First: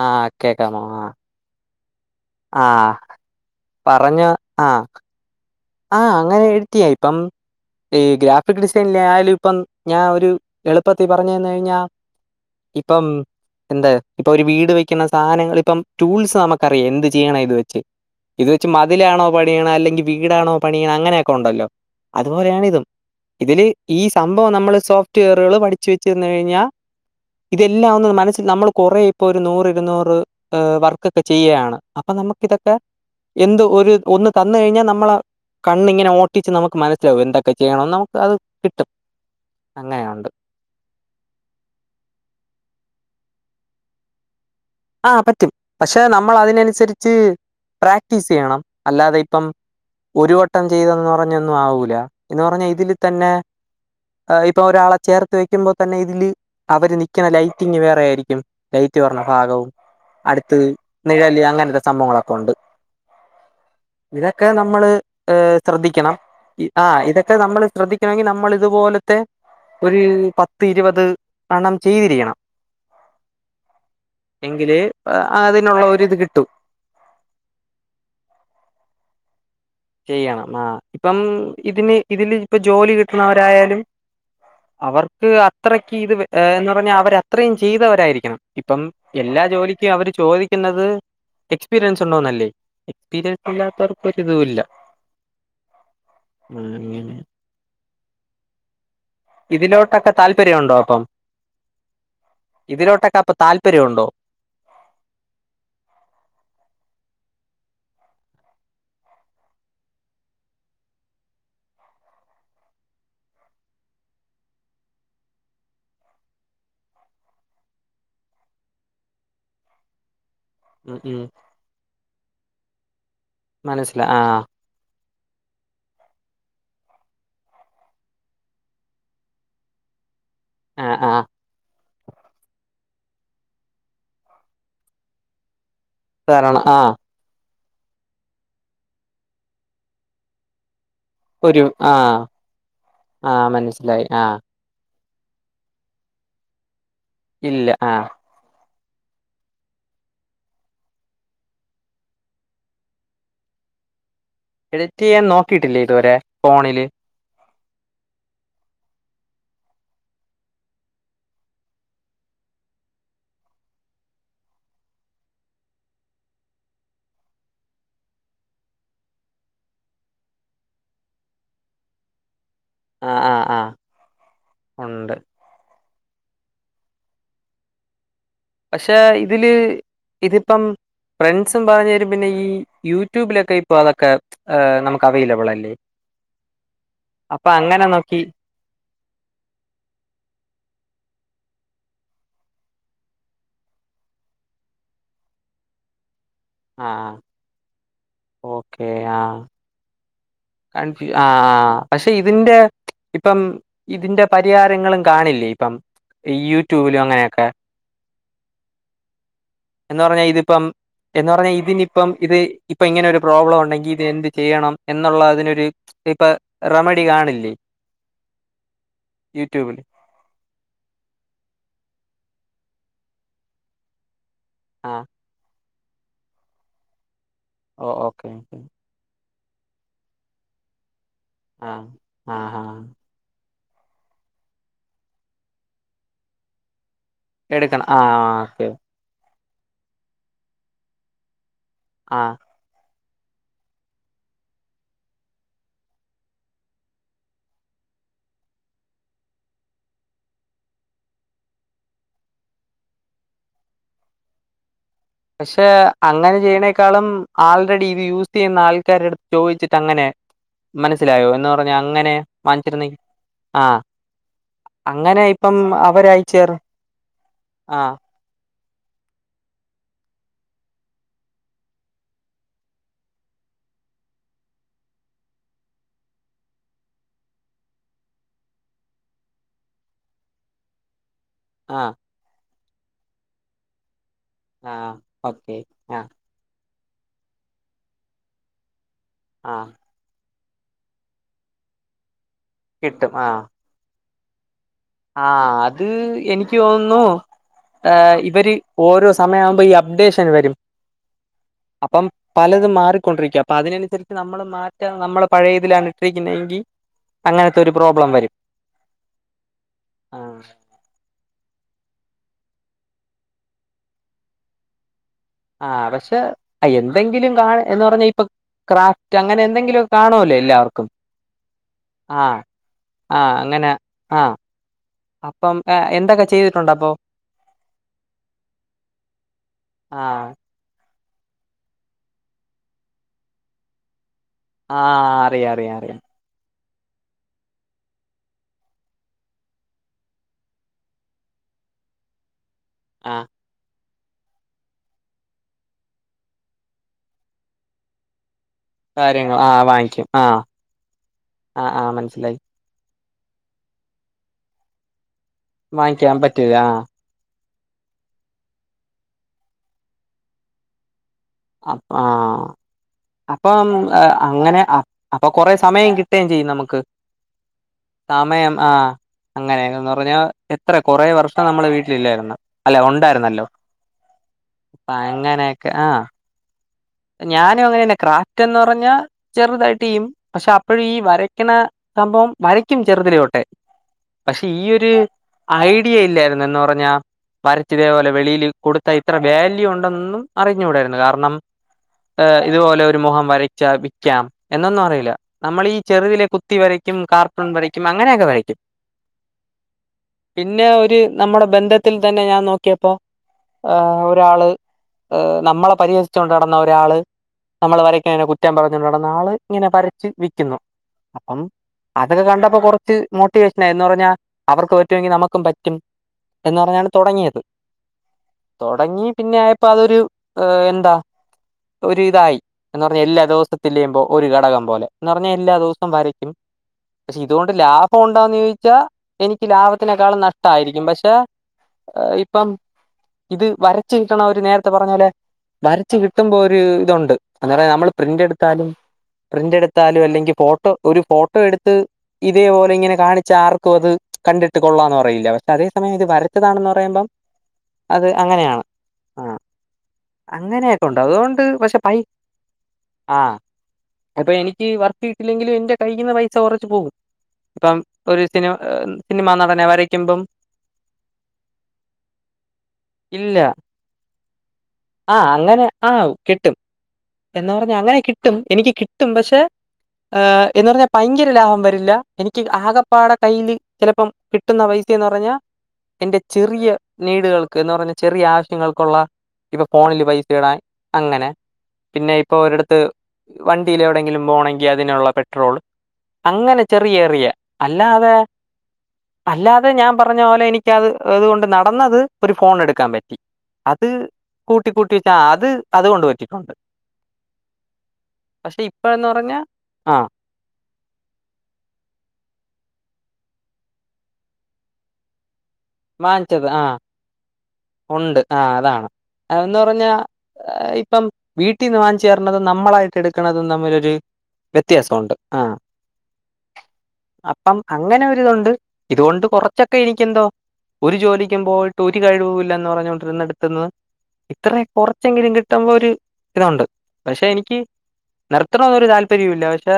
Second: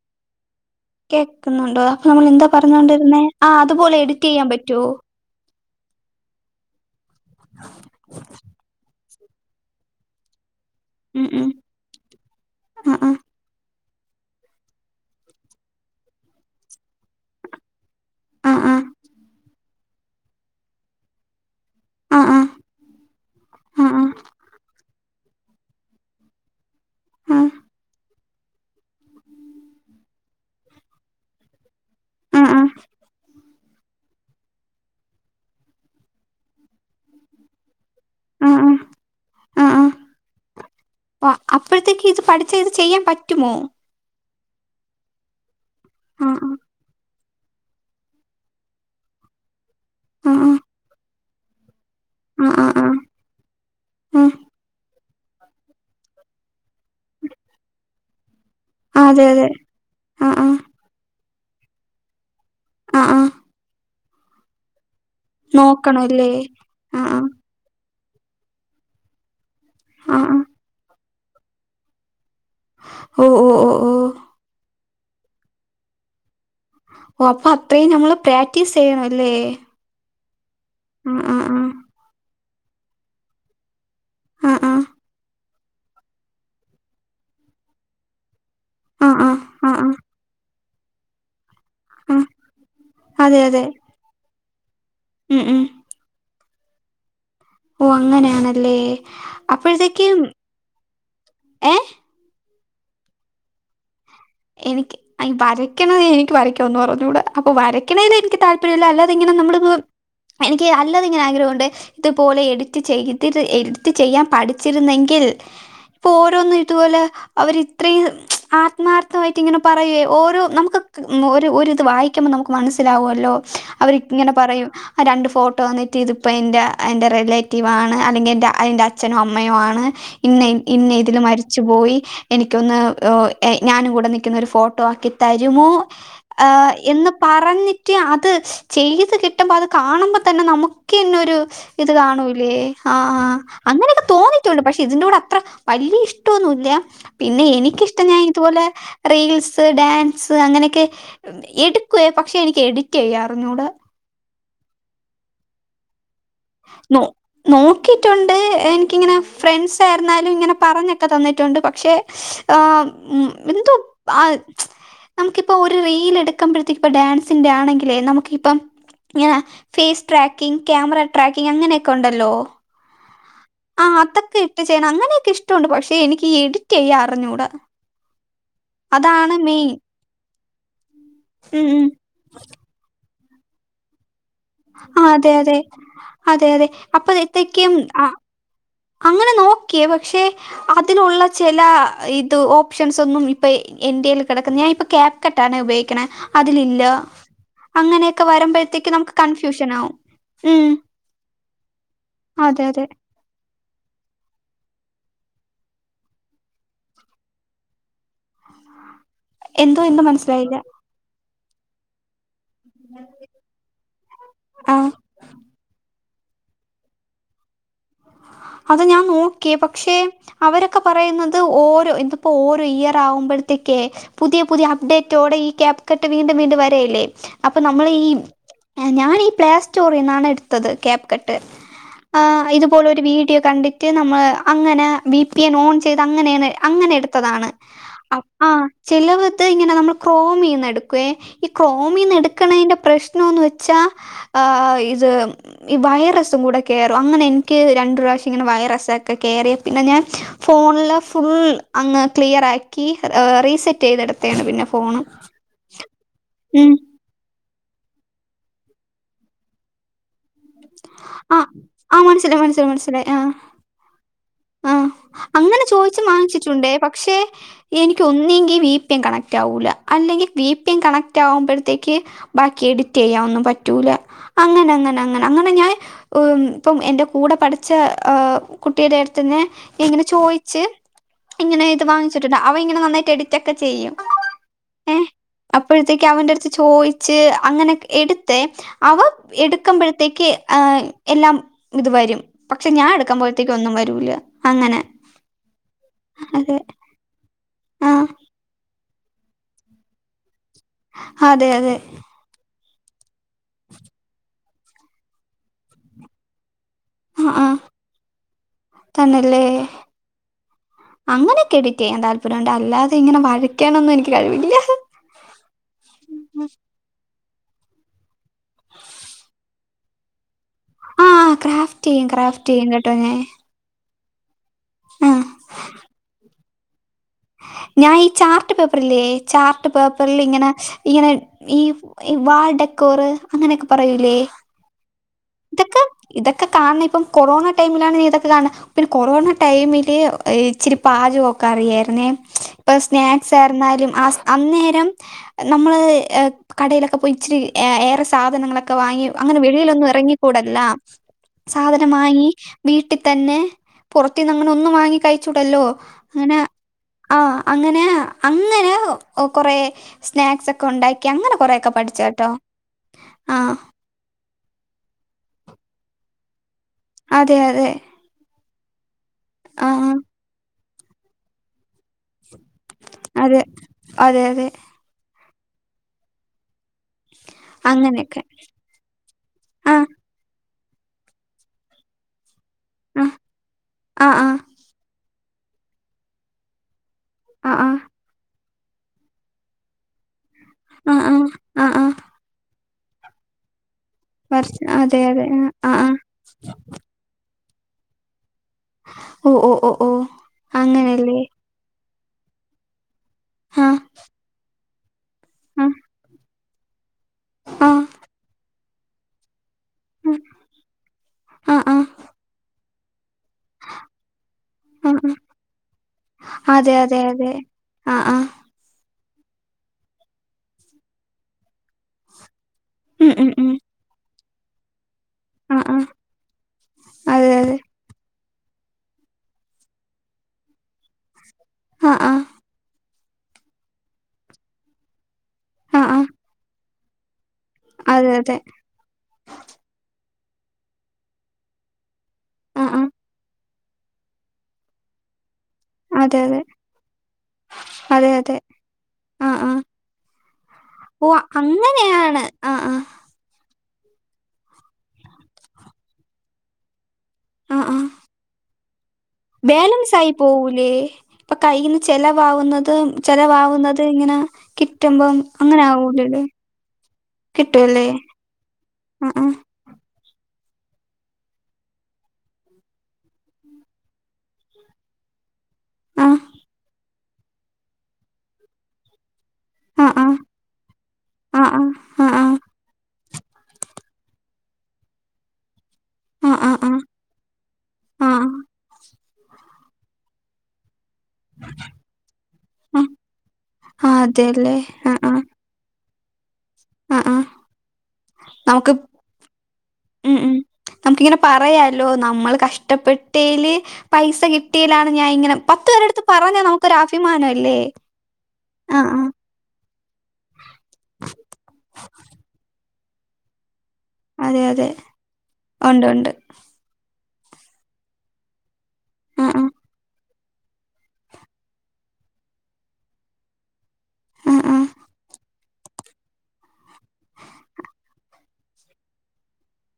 ആഹ് കേക്കാമോ കേക്കുന്നുണ്ടോ അപ്പൊ നമ്മള് എന്താ ആഹ് പറഞ്ഞോണ്ടിരുന്നേ ആ അതുപോലെ പറഞ്ഞ എഡിറ്റ് ചെയ്യാൻ പറ്റൊ ആഹ് ആഹ് അങ്ങനെ എഡിറ്റയ്യപ്പം ഈ ഗ്രാഫിക് ഡിസൈനിലയാലും ഇപ്പം ഞാൻ ഒരു എളുപ്പത്തി ഉം പറഞ്ഞു ഉം തന്ന് കഴിഞ്ഞാ ആ ഇപ്പം ആ എന്താ ഇപ്പൊ ഒരു വീട് വെക്കുന്ന സാധനങ്ങൾ ഇപ്പം ടൂൾസ് നമുക്കറിയാം എന്ത് ചെയ്യണം ഇത് വെച്ച് ഇത് ആ വെച്ച് ആ മതിലാണോ പണിയണം അല്ലെങ്കി വീടാണോ പണിയണ അങ്ങനെയൊക്കെ ഉണ്ടല്ലോ ആ ആ അതുപോലെയാണ് ഇതും ഇതില് ആ ആ ഈ സംഭവം നമ്മള് സോഫ്റ്റ് വെയറുകൾ പഠിച്ചു വെ ച്ചെന്ന് കഴിഞ്ഞാ ആ ആ ആ ഇതെല്ലാം ഒന്ന് മനസ്സിൽ നമ്മള് കൊറേ ഇപ്പൊ ഒരു നൂറ് ഇരുനൂറ് ഏ വർക്കൊക്കെ ചെയ്യാണ് അപ്പം നമ്മക്കിതൊക്കെ എന്തൊ ഒരു ഒന്ന് തന്ന് കഴിഞ്ഞാ നമ്മളാ കണ്ണിങ്ങനെ ഓട്ടിച്ച് നമുക്ക് മനസ്സിലാവും എന്തൊക്കെ ചെയ്യണന്ന് നമുക്ക് അത് ആ ആ കിട്ടും അങ്ങനെയുണ്ട് അഹ് അപ്പഴത്തേക്ക് ഇത് പഠിച്ച് ഇത് ചെയ്യാൻ പറ്റുമോ ആഹ് പറ്റും പക്ഷെ ആ നമ്മള് ആ അതിനനുസരിച്ച് പ്രാക്ടീസയ്യണം അല്ലാതെ ഇപ്പം ആ ഒരു ആ വട്ടം ചെയ്തെന്ന് പറഞ്ഞൊന്നും ആവൂല എന്ന് ആ പറഞ്ഞാ ആ ആ ഇതില് തന്നെ ആ എഹ് ഇപ്പം ഒരാളെ ചേർത്ത് വെക്കുമ്പം തന്നെ ഇതില് അവര് നിക്ക്ണ ലൈറ്റിംഗ് വേറെയിരിക്കും ലൈറ്റ് അതെ കൊറഞ്ഞ അതെ ഭാഗവും ആ ആ അടുത്ത് നിഴല് അങ്ങനത്തെ സംഭവങ്ങളൊക്കെ ഒണ്ട് അഹ് അഹ് ഇതൊക്കെ നമ്മള് സ്രദ്ധിക്കണം നോക്കണല്ലേ ആഹ് ആ ആ ഇതൊക്കെ നമ്മള് സ്രദ്ധി ക്കണെങ്കി നമ്മള് ഇത്പോലത്തെ ഒരു ആ ആ പത്ത് ഇരുപത് എണ്ണം ചെയ്തിരിക്കണം ഓഹ് ഓഹ് ഓ ഹ് ഓഹ് എങ്കില് അതിനുള്ള ഒരു ഇത് കിട്ടും ഓ അപ്പം അത്രീം ഞമ്മള് പ്രാക്ടീസ് ചെയ്യണം അല്ലേ ചെയ്യണം ആഹ് ഇപ്പം ആ ഇതിന് ഇതില് ഇപ്പം ജോലി കിട്ട്ണവരായാലും ആ ആ അവർക്ക് അത്രക്ക് ഇത് ഏഹ് എന്ന് പറഞ്ഞാ അവര് അത്രയും ചെയ്തവരായിരിക്കണം ഇപ്പം ആ എല്ലാ ആ ആ ജോലിക്കും അവര് ചോദിക്കുന്നത് എക്സ് പീരിയൻസ് ആ ഉണ്ടോന്നല്ലേ അതെ എക്സ്പീരിയൻസ് അതെ ഇല്ലാവർക്കൊര് ഇതൂല്ല ഉം ഉം ഉം ഉം ഓഹ് അങ്ങനെയാണല്ലേ ഇതിലോട്ടൊക്കെ അപ്പോഴത്തേക്കും താല്പര്യം ഉണ്ടോ അപ്പം ഏ ഇതിലോട്ടൊക്കെ അപ്പം താല്പര്യം ഉണ്ടോ എനിക്ക് ഈ വരക്കണത് എനിക്ക് വരക്കാൻ ഒന്നും അറിഞ്ഞൂടാ അപ്പം വരക്കണേല് എനിക്ക് താല്പര്യല്ല അല്ലാതിങ്ങനെ നമ്മളിപ്പം എനിക്ക് അല്ലാതെ ഇങ്ങനെ ആഗ്രഹവുണ്ട് ഇതുപോലെ എഡിറ്റ് ചെയ്തത് ചെയ്തിട്ട് എഡിറ്റ് ചെയ്യാൻ പഠിച്ചിരുന്നെങ്കിൽ - ഇപ്പം ഓരോന്നും ഇതുപോലെ അവര് ഇത്രയും ആത്മാർ- വെക്ത്തമായിട്ട് ഇങ്ങനെ പറയുവേ ഓരോ നമുക്ക് ഉം ഉം ഒരു ഒരു ഇത് വായിക്കുമ്പം നമുക്ക് മനസ്സിലാവുവല്ലോ അവര് മനസ്സില ആ ഇങ്ങനെ പറയും ആ രണ്ട് ഫോട്ടോ വന്നിട്ട് ഇതിപ്പ എൻ്റെ എൻ്റെ റിലേറ്റീവ് ആണ് അല്ലെങ്കിൽ എൻ്റെ അത് എന്റെ അച്ഛനും അമ്മയും ആണ് ഇന്ന ആ ഇന്ന ആ ഇതില് മരിച്ചു പോയി എനിക്കൊന്ന് ഞാനും കൂടെ - കൂടെ നിക്കുന്ന ഒരു ഫോട്ടോ ആക്കി തരുമോ കാരണം ആഹ് ആ എന്ന് - പറഞ്ഞിട്ട് അത് ചെയ്ത് കിട്ടുമ്പം അത് കാണുമ്പത്തന്നെ നമു- എനിക്ക് തന്നെ ഒരു ഇത് കാണൂലേ ആഹ് ആ ആഹ് അങ്ങനെയൊക്കെ മനസ്സിലായി ആ തോന്നിട്ടുണ്ട് പക്ഷെ ഇതിന്റെ കൂടെ അത്ര - വല്ലിയ ഇഷ്ടൊന്നുവില്ല പിന്നെ ഇല്ല ആ എനിക്കിഷ്ടം ഞാൻ ഇതുപോലെ - റീൽസ് ഡാൻസ് അങ്ങനെക്കെ എടുക്കുവേ പക്ഷെ എനിക്ക് എഡിറ്റ് ചെയ്യാൻ അറിഞ്ഞൂടാ എഡിറ്റ് ചെയ്യാൻ നോക്കിയിട്ടില്ലേ ഇതുവരെ ഫോണില് നോ- നോക്കിയിട്ടുണ്ട് എനിക്കിങ്ങനെ ഫ്രണ്സായിരുന്നാലും ഇങ്ങനെ പറഞ്ഞൊക്കെ തന്നിട്ടുണ്ട് പക്ഷേ- ആഹ് എന്തോ അത് - നമുക്കിപ്പം ഒരു റീൽ എടുക്കുമ്പഴത്തേക്ക് ഇപ്പം ഡാൻസിന്റെ ആണെങ്കിലേ നമുക്കിപ്പം- ഇങ്ങനെ ഫേസ് ട്രാക്കിങ് ക്യാമറ ട്രാക്കിങ് അങ്ങനെയൊക്കെ ഉണ്ടല്ലോ ആഹ് ആഹ് ആഹ് ആഹ് അതൊക്കെ ഇട്ട് ചെയ്യണം അങ്ങനെയൊക്കെ ഇഷ്ട്ടവുണ്ട് പക്ഷെ എനിക്ക് ഈ എഡിറ്റ് ചെയ്യാൻ അറിഞ്ഞൂടാ പക്ഷെ അതാണ് ഇതില് മെയിൻ ഇതിപ്പം ഫ്രണ്ട്സും ഉം ഉം പറഞ് തരും പിന്നെ ഈ യൂട്യൂബിലൊക്കെ ഇപ്പൊ അതൊക്കെ- ആഹ് ആ നമുക്ക് അതെ അവൈലബിൾ അതെ അല്ലേ അതെ അതെ അപ്പം അപ്പഴത്തേക്കും അങ്ങനെ അ നോക്കി - അങ്ങനെ നോക്കിയേ പക്ഷെ അതിലുള്ള ചെല ഇത് ഓപ്ഷൻസ് ഒന്നും ഇപ്പൊ എന്റെതിൽ കെടക്കുന്ന ഞാൻ ഇപ്പൊ കാ - കെട്ടാനാ ഉപയോഗിക്കണേ അതിലില്ല ആ അങ്ങനെയൊക്കെ ഓക്കെ വരുമ്പോഴത്തേക്ക്‌ നമുക്ക് ആ കൺഫ്യൂഷൻ ആകും കൺഫ്യൂ ആഹ് ആഹ് പക്ഷെ ഇതിന്റെ അതെ അതെ ഇപ്പം ഇതിന്റെ പരിഹാരങ്ങളും കാണില്ലേ ഇപ്പം ഈ യൂട്യൂബിലും അങ്ങനെയൊക്കെ എന്തോ എന്ന് എന്തോ പറഞ്ഞാ മനസ്സിലായില്ല ഇതിപ്പം എന്ന് പറഞ്ഞാ ഇത്ഞ്ഞിപ്പം ഇത് ഇപ്പൊ ഇങ്ങനെ ഒരു പ്രോബ്ലം ഉണ്ടെങ്കിൽ ഇത് എന്ത് ചെയ്യണം ആ എന്നുള്ള അതിനൊരു ഇപ്പൊ റെമഡി കാണില്ലേ അത് ഞാൻ നോക്കി യൂട്യൂബില് പക്ഷേ അവരൊക്കെ പറയുന്നത് ഓരോ ഇതിപ്പോ ഓരോ ഇയർ ആകുമ്പോഴത്തേക്കേ പുതിയ പുതിയ ആ അപ്ഡേറ്റോടെ ഈ ക്യാപ് കട്ട് വീണ്ടും വീണ്ടും വരയല്ലേ അപ്പൊ ഓ നമ്മള് ഈ ഓക്കെ ഞാൻ ഈ പ്ലേസ്റ്റോറിന്നാണ് എടുത്തത് ക്യാപ്പ് കട്ട് ആഹ് ആ ആഹ് ആഹ് ഇതുപോലൊരു വീഡി യൊ കണ്ടിട്ട് നമ്മള് അങ്ങനെ വി പി എൻ ഓൺ ചെയ്ത് അങ്ങനെയാണ് അങ്ങനെയാണ് എടുത്തതാണ് എടുക്കണം ആഹ് ഓക്കെ ചെലവത്ത് ഇങ്ങനെ നമ്മള് ക്രോമീന്നെടുക്കുവേ ഈ ആഹ് ക്രോമീന്നെടുക്കുന്നതിന്റെ പ്രശ് നോന്ന് വെച്ചാ ആഹ് ഇത് ഈ വൈറസും കൂടെ കേറും അങ്ങനെ എനിക്ക് രണ്ടു പ്രാവശ്യം ഇങ്ങനെ വൈറസൊക്കെ കേറിയാ പിന്നെ ഞാൻ ഫോണില് ഫുൾ അങ്ങ് ക്ലിയർ ആക്കി റീസെറ്റ് ചെയ്ത് എടുത്തെയാണ് പിന്നെ ഫോണ് പക്ഷെ അങ്ങനെ ഉം ചെയ്യണേക്കാളും ആൾ റെഡി ഇത് യൂസ് ചെയ്യുന്ന ആൾക്കാരടുത്ത് ചോദിച്ചിട്ട് അങ്ങനെ മനസ്സിലായോ എന്ന് ആഹ് പറഞ്ഞ ആഹ് അങ്ങനെ മനസ്സിലായി മനസ്സിലായി വാങ്ങിച്ചിരുന്നെ മനസ്സിലായി ആഹ് ആഹ് ഇപ്പം അങ്ങനെ ചോദിച്ചു അവരയച്ചേർ വാങ്ങിച്ചിട്ടുണ്ടേ പക്ഷെ ആഹ് എനിക്ക് ഒന്നെങ്കി വീ പം കണക്റ്റാവൂല്ല അല്ലെങ്കിൽ വീപ്പി കണക്റ്റ് ആവുമ്പഴത്തേക്ക് ബാക്കി എഡിറ്റെയ്യാനൊന്നും പറ്റൂല അങ്ങനങ്ങനങ്ങനെ അങ്ങനെ ഞാൻ ഉം പ്പം എന്റെ കൂടെ പഠിച്ച ആ കുട്ടിയുടെ അടുത്ത്ന്ന് ഇങ്ങനെ ചോയിച്ച് ഇങ്ങനെ ഇത് ആഹ് വാങ്ങിച്ചിട്ടുണ്ട് അവൻ ഇങ്ങനെ നന്നായിട്ട് എഡിറ്റൊക്കെ ചെയ്യും ആഹ് ഏഹ് ഓക്കെ അപ്പഴത്തേക്ക് ആഹ് അവന്റെ അടുത്ത് ചോയിച്ച് അങ്ങനെ എടുത്തേ അവ ആഹ് എടുക്കുമ്പഴത്തേക്ക് ആഹ് എല്ലാം ഇത് വരും പക്ഷെ ഞാൻ കിട്ടും ആഹ് എടുക്കുമ്പഴത്തേക്കും ഒന്നും വരൂല അങ്ങനെ ആഹ് അത് എനിക്ക് അതെ തോന്നുന്നു ആഹ് ഏഹ് ഇവര് ഓരോ സമയാവുമ്പോ ഈ അപ്ഡേഷൻ വരും അതെ അതെ അപ്പം പലതും മാറിക്കൊണ്ടിരിക്കും അപ്പൊ അതിനനുസരിച്ച് നമ്മളും മാറ്റാ നമ്മള് പഴയതിലാണിട്ടിരിക്കുന്നെങ്കി ആഹ് ആഹ് അങ്ങനത്തെ ഒരു പ്രോബ്ലം വരും തന്നല്ലേ ആഹ് അങ്ങനെയൊക്കെ എഡിറ്റെയ്യാൻ താല്പര്യണ്ട് അല്ലാതെ ഇങ്ങനെ വരക്കാനൊന്നും എനിക്ക് കഴിവില്ല ആഹ് പക്ഷെ എന്തെങ്കിലും കാ എന്ന് പറഞ്ഞാ ഇപ്പൊ ക്രാഫ്റ്റ് അങ്ങനെ എന്തെങ്കിലൊക്കെ കാണൂല്ലേ എല്ലാം ആർക്കും ആഹ് ക്രാഫ്റ്റ് ചെയ്യും ആഹ് ക്രാഫ്റ്റ് ചെയ്യും കേട്ടോ ഞാൻ ആഹ് അങ്ങനെ ആഹ് ആഹ് അപ്പം ഏഹ് എന്തൊക്കെ ചെയ്തിട്ടുണ്ടപ്പൊ ഞാൻ ഈ ചാർട്ട് പേപ്പറില്ലേ ചാർട്ട് പേപ്പറിൽ ആഹ് ഇങ്ങനെ ഇങ്ങനെ ഈ ഈ വാൾഡക്കോറ് അങ്ങനെയൊക്കെ പറയൂലേ ആഹ് അറിയാം അറിയാം ഇതൊക്കെ അറിയാം ഇതൊക്കെ കാണണം ഇപ്പം കൊറോണ ടൈമിലാണ് ഇതൊക്കെ കാണ പിന്നെ കൊറോണ ടൈമില് ഇച്ചിരി പാചകൊക്കെ അറിയായിരുന്നേ ഇപ്പൊ ആഹ് സ്നാക്സ് എന്നാലും ആഹ് അന്നേരം നമ്മള് ഏഹ് കടയിലൊക്കെ പോയി ഇച്ചിരി ഏറെ സാധനങ്ങളൊ ക്കെ വാങ്ങി കാര്യങ്ങൾ അങ്ങനെ ആഹ് വെളിയിലൊന്നും വാങ്ങിക്കും ആഹ് എറങ്ങിക്കൂടല്ലോ ആഹ് സാധനം ആഹ് വാങ്ങി മനസ്സിലായി വീട്ടിതന്നെ പുറത്തിന്ന് അങ്ങനെ ഒന്നും വാങ്ങി കഴിച്ചൂടല്ലോ വാങ്ങിക്കാൻ അങ്ങനെ പറ്റൂല ആഹ് അങ്ങനെ അങ്ങനെ കൊറെ സ്നാക്സ് ഒക്കെ ഉണ്ടാക്കി അങ്ങനെ കൊറെയൊക്കെ അപ്പം പഠിച്ചു കേട്ടോ ആഹ് ആ അപ്പം [unintelligible] ഏഹ് അങ്ങനെ അപ്പൊ കൊറെ സമയം കിട്ടെയും ചെയ്യും നമുക്ക് അതെ അതെ സമയം ആഹ് ആ അങ്ങനെന്ന് പറഞ്ഞാ എത്ര കൊറേ വർഷം നമ്മളെ വീട്ടിലില്ലായിരുന്നോ അല്ല അതെ ഉണ്ടായിരുന്നല്ലോ അതെ അതെ അപ്പൊ അങ്ങനെയൊക്ക ആഹ് ഞാനും അങ്ങനെന്നെ അങ്ങനെയൊക്കെ ക്രാഫ്റ്റ് എന്ന് പറഞ്ഞാ ആ ചെറുതായിട്ട് ചെയ്യും പക്ഷെ അപ്പഴും ഈ വരയ്ക്കണ സംഭവം വര ക്കും ആ ചെറുതിലൊട്ടെ ആ ആ പക്ഷെ ഈ ഒരു ഐഡിയ ഇല്ലായിരുന്നു എന്ന് പറഞ്ഞാ ആ ആ വരച്ച് ഇതേപോലെ വെളിൽ കൊടുത്താ ഇത്ര വാല്യൂ ഉണ്ടെന്നും ആ അറിഞ്ഞുടായിരുന്നു ആ കാരണം ആ ആ ഇതുപോലെ ഒരു മുഖം വരച്ച വിൽക്കാം വരച്ച എന്നൊന്നും അതെ അറിയില്ല അതെ ആ നമ്മൾ ആ ഈ ആ. ചെറുതിലെ കുത്തി വര ക്കും കാർട്ടൂൺ വരക്കും അങ്ങനെയൊക്കെ വരക്കും ഓ ഓ ഓ ഓ പിന്നെ ഒരു അങ്ങനെയല്ലേ നമ്മടെ ബന്ധത്തിൽ തന്നെ ഞാൻ നോക്കിയപ്പോ ആ ഏഹ് ഒരാള് ഏഹ് ആ നമ്മളെ പരിഹസിച്ചോണ്ട് നടന്ന ഒരാള് ആ ആ നമ്മൾ വരക്കെ കുറ്റം പറഞ്ഞോണ്ട് നടന്ന ആള് ഇങ്ങനെ പരച്ച് വിക്കിന്നു അപ്പം ആ ആ ആ അതൊക്കെ കണ്ടപ്പോ കൊറ മോട്ടിവേഷന എന്ന് പർഞ്ഞാ അവർക്ക് പറ്റുമെങ്കി ആ. നമുക്കും പറ്റും എന്ന് അതെ പർഞ്ഞാണൽ അതെ അതെ തൊടങ്ങിയത് ആ ആ തൊടങ്ങി പിന്നെ ആയപ്പൊ അതൊരു എന്താ ഒരു ഇതായി എന്ന് പർഞ്ഞാ ഉം എല്ലാ ഉം ദിവസ ഉം ത്തിലിമ്പൊ ഒര് ഘടകം പോലെ നറഞ്ഞാ എല്ലാ ആ ആ ദിവസവും വരയ്ക്കും പക്ഷെ അതെ ഇതുകൊണ്ട് അതെ ലാഭം ഉണ്ടാന്ന് ചോയ്ച്ചാ എനിക്ക് ലാഭത്തിനേക്കാളും നഷ്ടായിരിക്കും പക്ഷെ ആ ആ ഇപ്പം ഇത് വരച്ച് കിട്ടണം അവര് നേരത്തെ പറഞ്ഞ പോലെ ആ വരച്ച് ആ കിട്ടുമ്പോ ഒര് ഇതുണ്ട് അങ്ങനെ നമ്മള് അതെ പ്രിന്റ് അതെ എടുത്താലും പ്രിന്റ് എടുത്താലും അല്ലെങ്കി ഫോട്ടോ ഒരു ഫോട്ടോ എടുത്ത് ആ ഇതേപോലെ ആ ഇങ്ങനെ കാണിച്ചാ ആർക്കും അത് കണ്ടിട്ട് കൊള്ളാന്ന് പറയില്ല അതേ സമയം ഇത് അതെ അതെ വരച്ചതാണെന്ന് പറയുമ്പം അത് അതെ അതെ അങ്ങനെയാണ് ആഹ് അങ്ങനെ ഓഹ് അങ്ങനെയാണ് ആഹ് ആഹ് ആഹ് അപ്പൊ എനിക്ക് വർക്ക് കിട്ടില്ലെങ്കിലും എന്റെ കയ്യിന്ന് പൈസ കൊറച്ച് പോവും ആ ഇപ്പം ആ ഒര് സിനി സിനിമ നടനെ വരക്കുമ്പം പുലി ഇപ്പൊ കയ്യിന്ന് ചെലവാവുന്നത് ചെലവാവുന്നത് ഇങ്ങനെ കി ആഹ് അങ്ങനെ ആഹ് കിട്ടും എന്ന് പർഞ്ഞാ കിട്ടുവല്ലേ അങ്ങനെ കിട്ടും എനിക്ക് ആ കിട്ടും ആ പക്ഷെ ഏഹ് എന്ന് പറഞ്ഞാ ഭയങ്കര ലാഭം വരില്ല എനിക്ക് ആകപ്പാടെ കയ്യില് ചെലപ്പം കിട്ടുന്ന പൈസ എന്ന് പറഞ്ഞ ആ എന്റെ ചെറിയ നീടുകൾക്ക് എന്ന് പർഞ്ഞ ചെറിയ ആവശ്യങ്ങൾക്കുള്ള ഇപ്പോ ആ ഫോണ്ല് ആ പൈസ ഇടാൻ അങ്ങനെ ആ ആ ആ പിന്നെ ഇപ്പൊ ആ ഒരിടത്ത് വണ്ടീല് എവിടെയെങ്കിലും പോണെങ്കി അതിന്ള്ള പെട്രോള് ആ അങ്ങനെ ചെറിയ റിയെ ആ ആ ആ അല്ലാതെ അല്ലാതെ ഞാൻ പറഞ്ഞ പോലെ എനി ക്ക് അത് അത് കൊണ്ട് നടന്നത് ഒരു ഫോണ് എട്ക്കാൻ പറ്റി അത് ആ അതെല്ലേ കൂട്ടി ആ കൂട്ടി ആ വെച്ചാ അത് അത്കൊണ്ട് പറ്റിട്ട്ണ്ട് ആ ആ പക്ഷെ നമുക്ക് ഇപ്പന്ന് പറഞ്ഞ ആഹ് ഉം ഉം നമുക്കിങ്ങനെ പറയാലോ നമ്മള് കഷ്ടപ്പെട്ടേല് പൈസ കിട്ടീലാണ് ഞാൻ ഇങ്ങനെ പത്ത് പേരെടുത്ത് പറഞ്ഞാ വാങ്ങിച്ചത് ആ നമുക്ക് ഒര് അഭിമാന അല്ലേ ആഹ് ആഹ് അത്ന്ന് പറഞ്ഞാ ഇപ്പം വീട്ടീന്ന് വാങ്ങിച്ചേര്ണതും നമ്മളായിട്ട് എട്ക്കണതും തമ്മിലൊരു അതെ അതെ വ്യത്യാസോണ്ട് ആഹ് ഉണ്ട് ഉണ്ട് അപ്പം അങ്ങനൊര്തൊണ്ട് ഇതോണ്ട് ആ ആ കൊറച്ചക്ക എനിക്കെന്തോ ഒര് ജോലിക്കും പോയ്ട്ട് ഒര് കഴിവൂല്ലന്ന് പറഞ്ഞോണ്ടിര്ന്നട്ത്ത്ന്ന് ആ ആ ഇത്രെ കൊറച്ചെങ്കിലും കിട്ടുമ്പോര് ഇതൊണ്ട് പക്ഷെ എനിക്ക് നിർത്തണോ ഒര് താൽപ്പര്യുല്ല പക്ഷെ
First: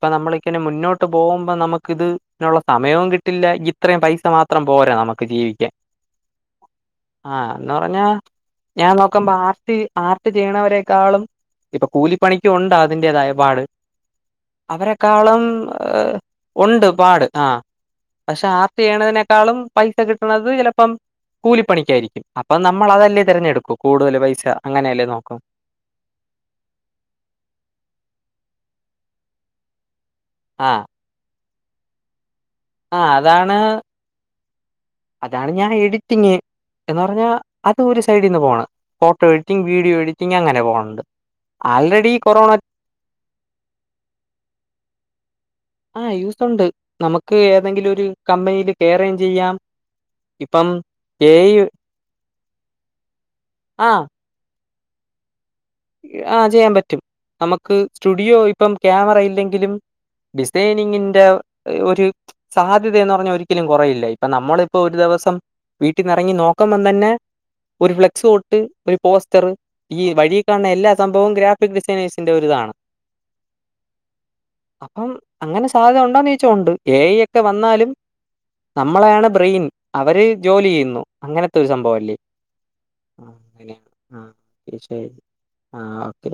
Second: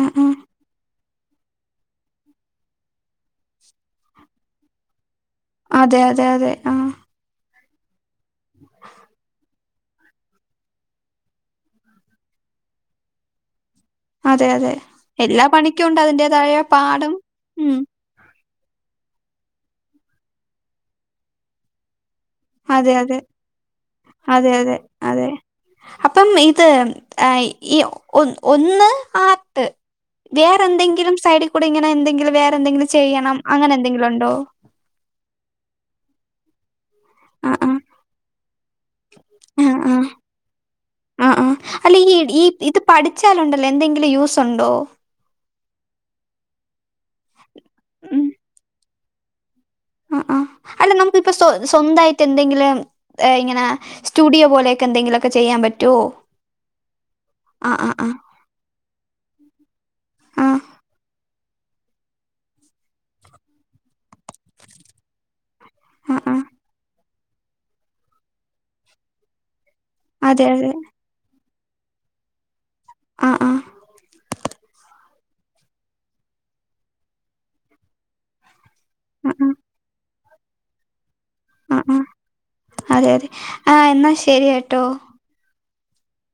ആ ആ നമ്മളിക്കന്നെ മുന്നോട്ട് പോവ്മ്പ നമക്കിത് നൊള്ള സമയോം കിട്ടില്ല ഇത്രേം പൈസ മാ ത്രം പോര നമക്ക് ജീവി അതെ അതെ അതെ ആഹ് ആഹ് എന്ന് പറഞ്ഞ ഞാൻ നോക്കുമ്പ ആർ ട്ട് ആർട്ട് ചെയ്യണവരെക്കാളും ഇപ്പ കൂലിപ്പണിക്കു ഒണ്ട് അതിന്റെതായ പാട് അതെ അതെ അവരെക്കാളും എല്ലാ പണിക്കും ഉണ്ട് അതിന്റേതായ ഒണ്ട് പാടും പാട് ആഹ് ഉം പക്ഷേ ആർട്ട് ചെയ്യണത്നേക്കാളും പൈസ കിട്ട്ണത് ചെലപ്പം കൂലിപ്പണിക്കാരിക്കും അപ്പ അതെ അതെ നമ്മളതല്ലേ തെരഞ്ഞെട്ക്കൂ കൂട്തല് പൈസ അതെ അതെ അങ്ങനല്ലേ അതെ നോക്കു അപ്പം ഇത് അ ഈ ഒ ഒന്ന് ആർട്ട് ആഹ് വേറന്തെങ്കിലും സൈഡി കൂടെ ഇങ്ങന എന്തെങ്കിലും വേറന്തെങ്കിലും ആഹ് ചെയ്യണം അതാണ് അങ്ങനന്തെങ്കിലും ഒണ്ടോ അതാണ് ഞാ എഡിറ്റിംഗ് എന്ന് പറഞ്ഞാ ആ ആ അത് ഒര് സൈഡിന്ന് പോണ് ഫോട്ടോ ആ എഡ്റ്റിംഗ് ആ വീഡിയോ എഡ്റ്റിംഗ് അങ്ങന പോൺണ്ട് ആൾറെഡി കൊറോണ പഠ്ച്ചാലൊണ്ടല്ലോ എന്തെങ്കിലും യൂസൊണ്ടോ ആഹ് യൂസൊണ്ട് നമക്ക് ഏതെങ്കിലൊര് ഉം, കമ്പനീല് കെറെം ചെയ്യാം ആ ആഹ് ഇപ്പം അല്ല നമുക്കിപ്പ എ സൊ ഐ സ്വന്തായ് ട്ടെന്തങ്കിലും എ ഇങ്ങന സ്റ്റുഡിയോ പോലെക്ക എന്തങ്കിലൊക്ക ചെയ്യാം പ ആ ചെയ്യാം പറ്റും നമക്ക് ആ ആ സ്റ്റുഡിയോ ഇപ്പം ക്യാമറ ഇല്ലങ്കിലും ആ ഡിസെനിംന്റെ ഒര് സാധ്യതെന്ന് പറഞ്ഞ ഒരിക്കലും കൊറയില്ലയ് ഇപ്പ നമ്മളിപ്പ ഒര് ദെവസം ആ വീട്ടിനെറങ്ങി ആ നോ ക്കുമ്പതന്ന ഒര് ഫ്ലെക്സ് തൊട്ട് ഒര് പോസ്റ്റർ ഈയ് അതെ അതെ എല്ലാ സംഭവും ഗ്രാഫിക് ഡിസെനേഴ്സ്ന്റ ഒര്താണ് ആഹ ആഹ് അപ്പം അങ്ങന സാധ്യത ഒണ്ടോന്ന് ചോയ്ച്ച ഒണ്ട് ഏഐ ക്ക വന്നാലും നമ്മളാണ് ഉം ഉം ബ്രെയ്ൻ അവര് ജോലിയ്യ്ന്നു അങ്ങനത്തൊര് ഉം ഉം സംഭവല്ലേ അതെ അതെ ആ എന്നാ ശരി കേട്ടോ ആഹ് ഓക്കെ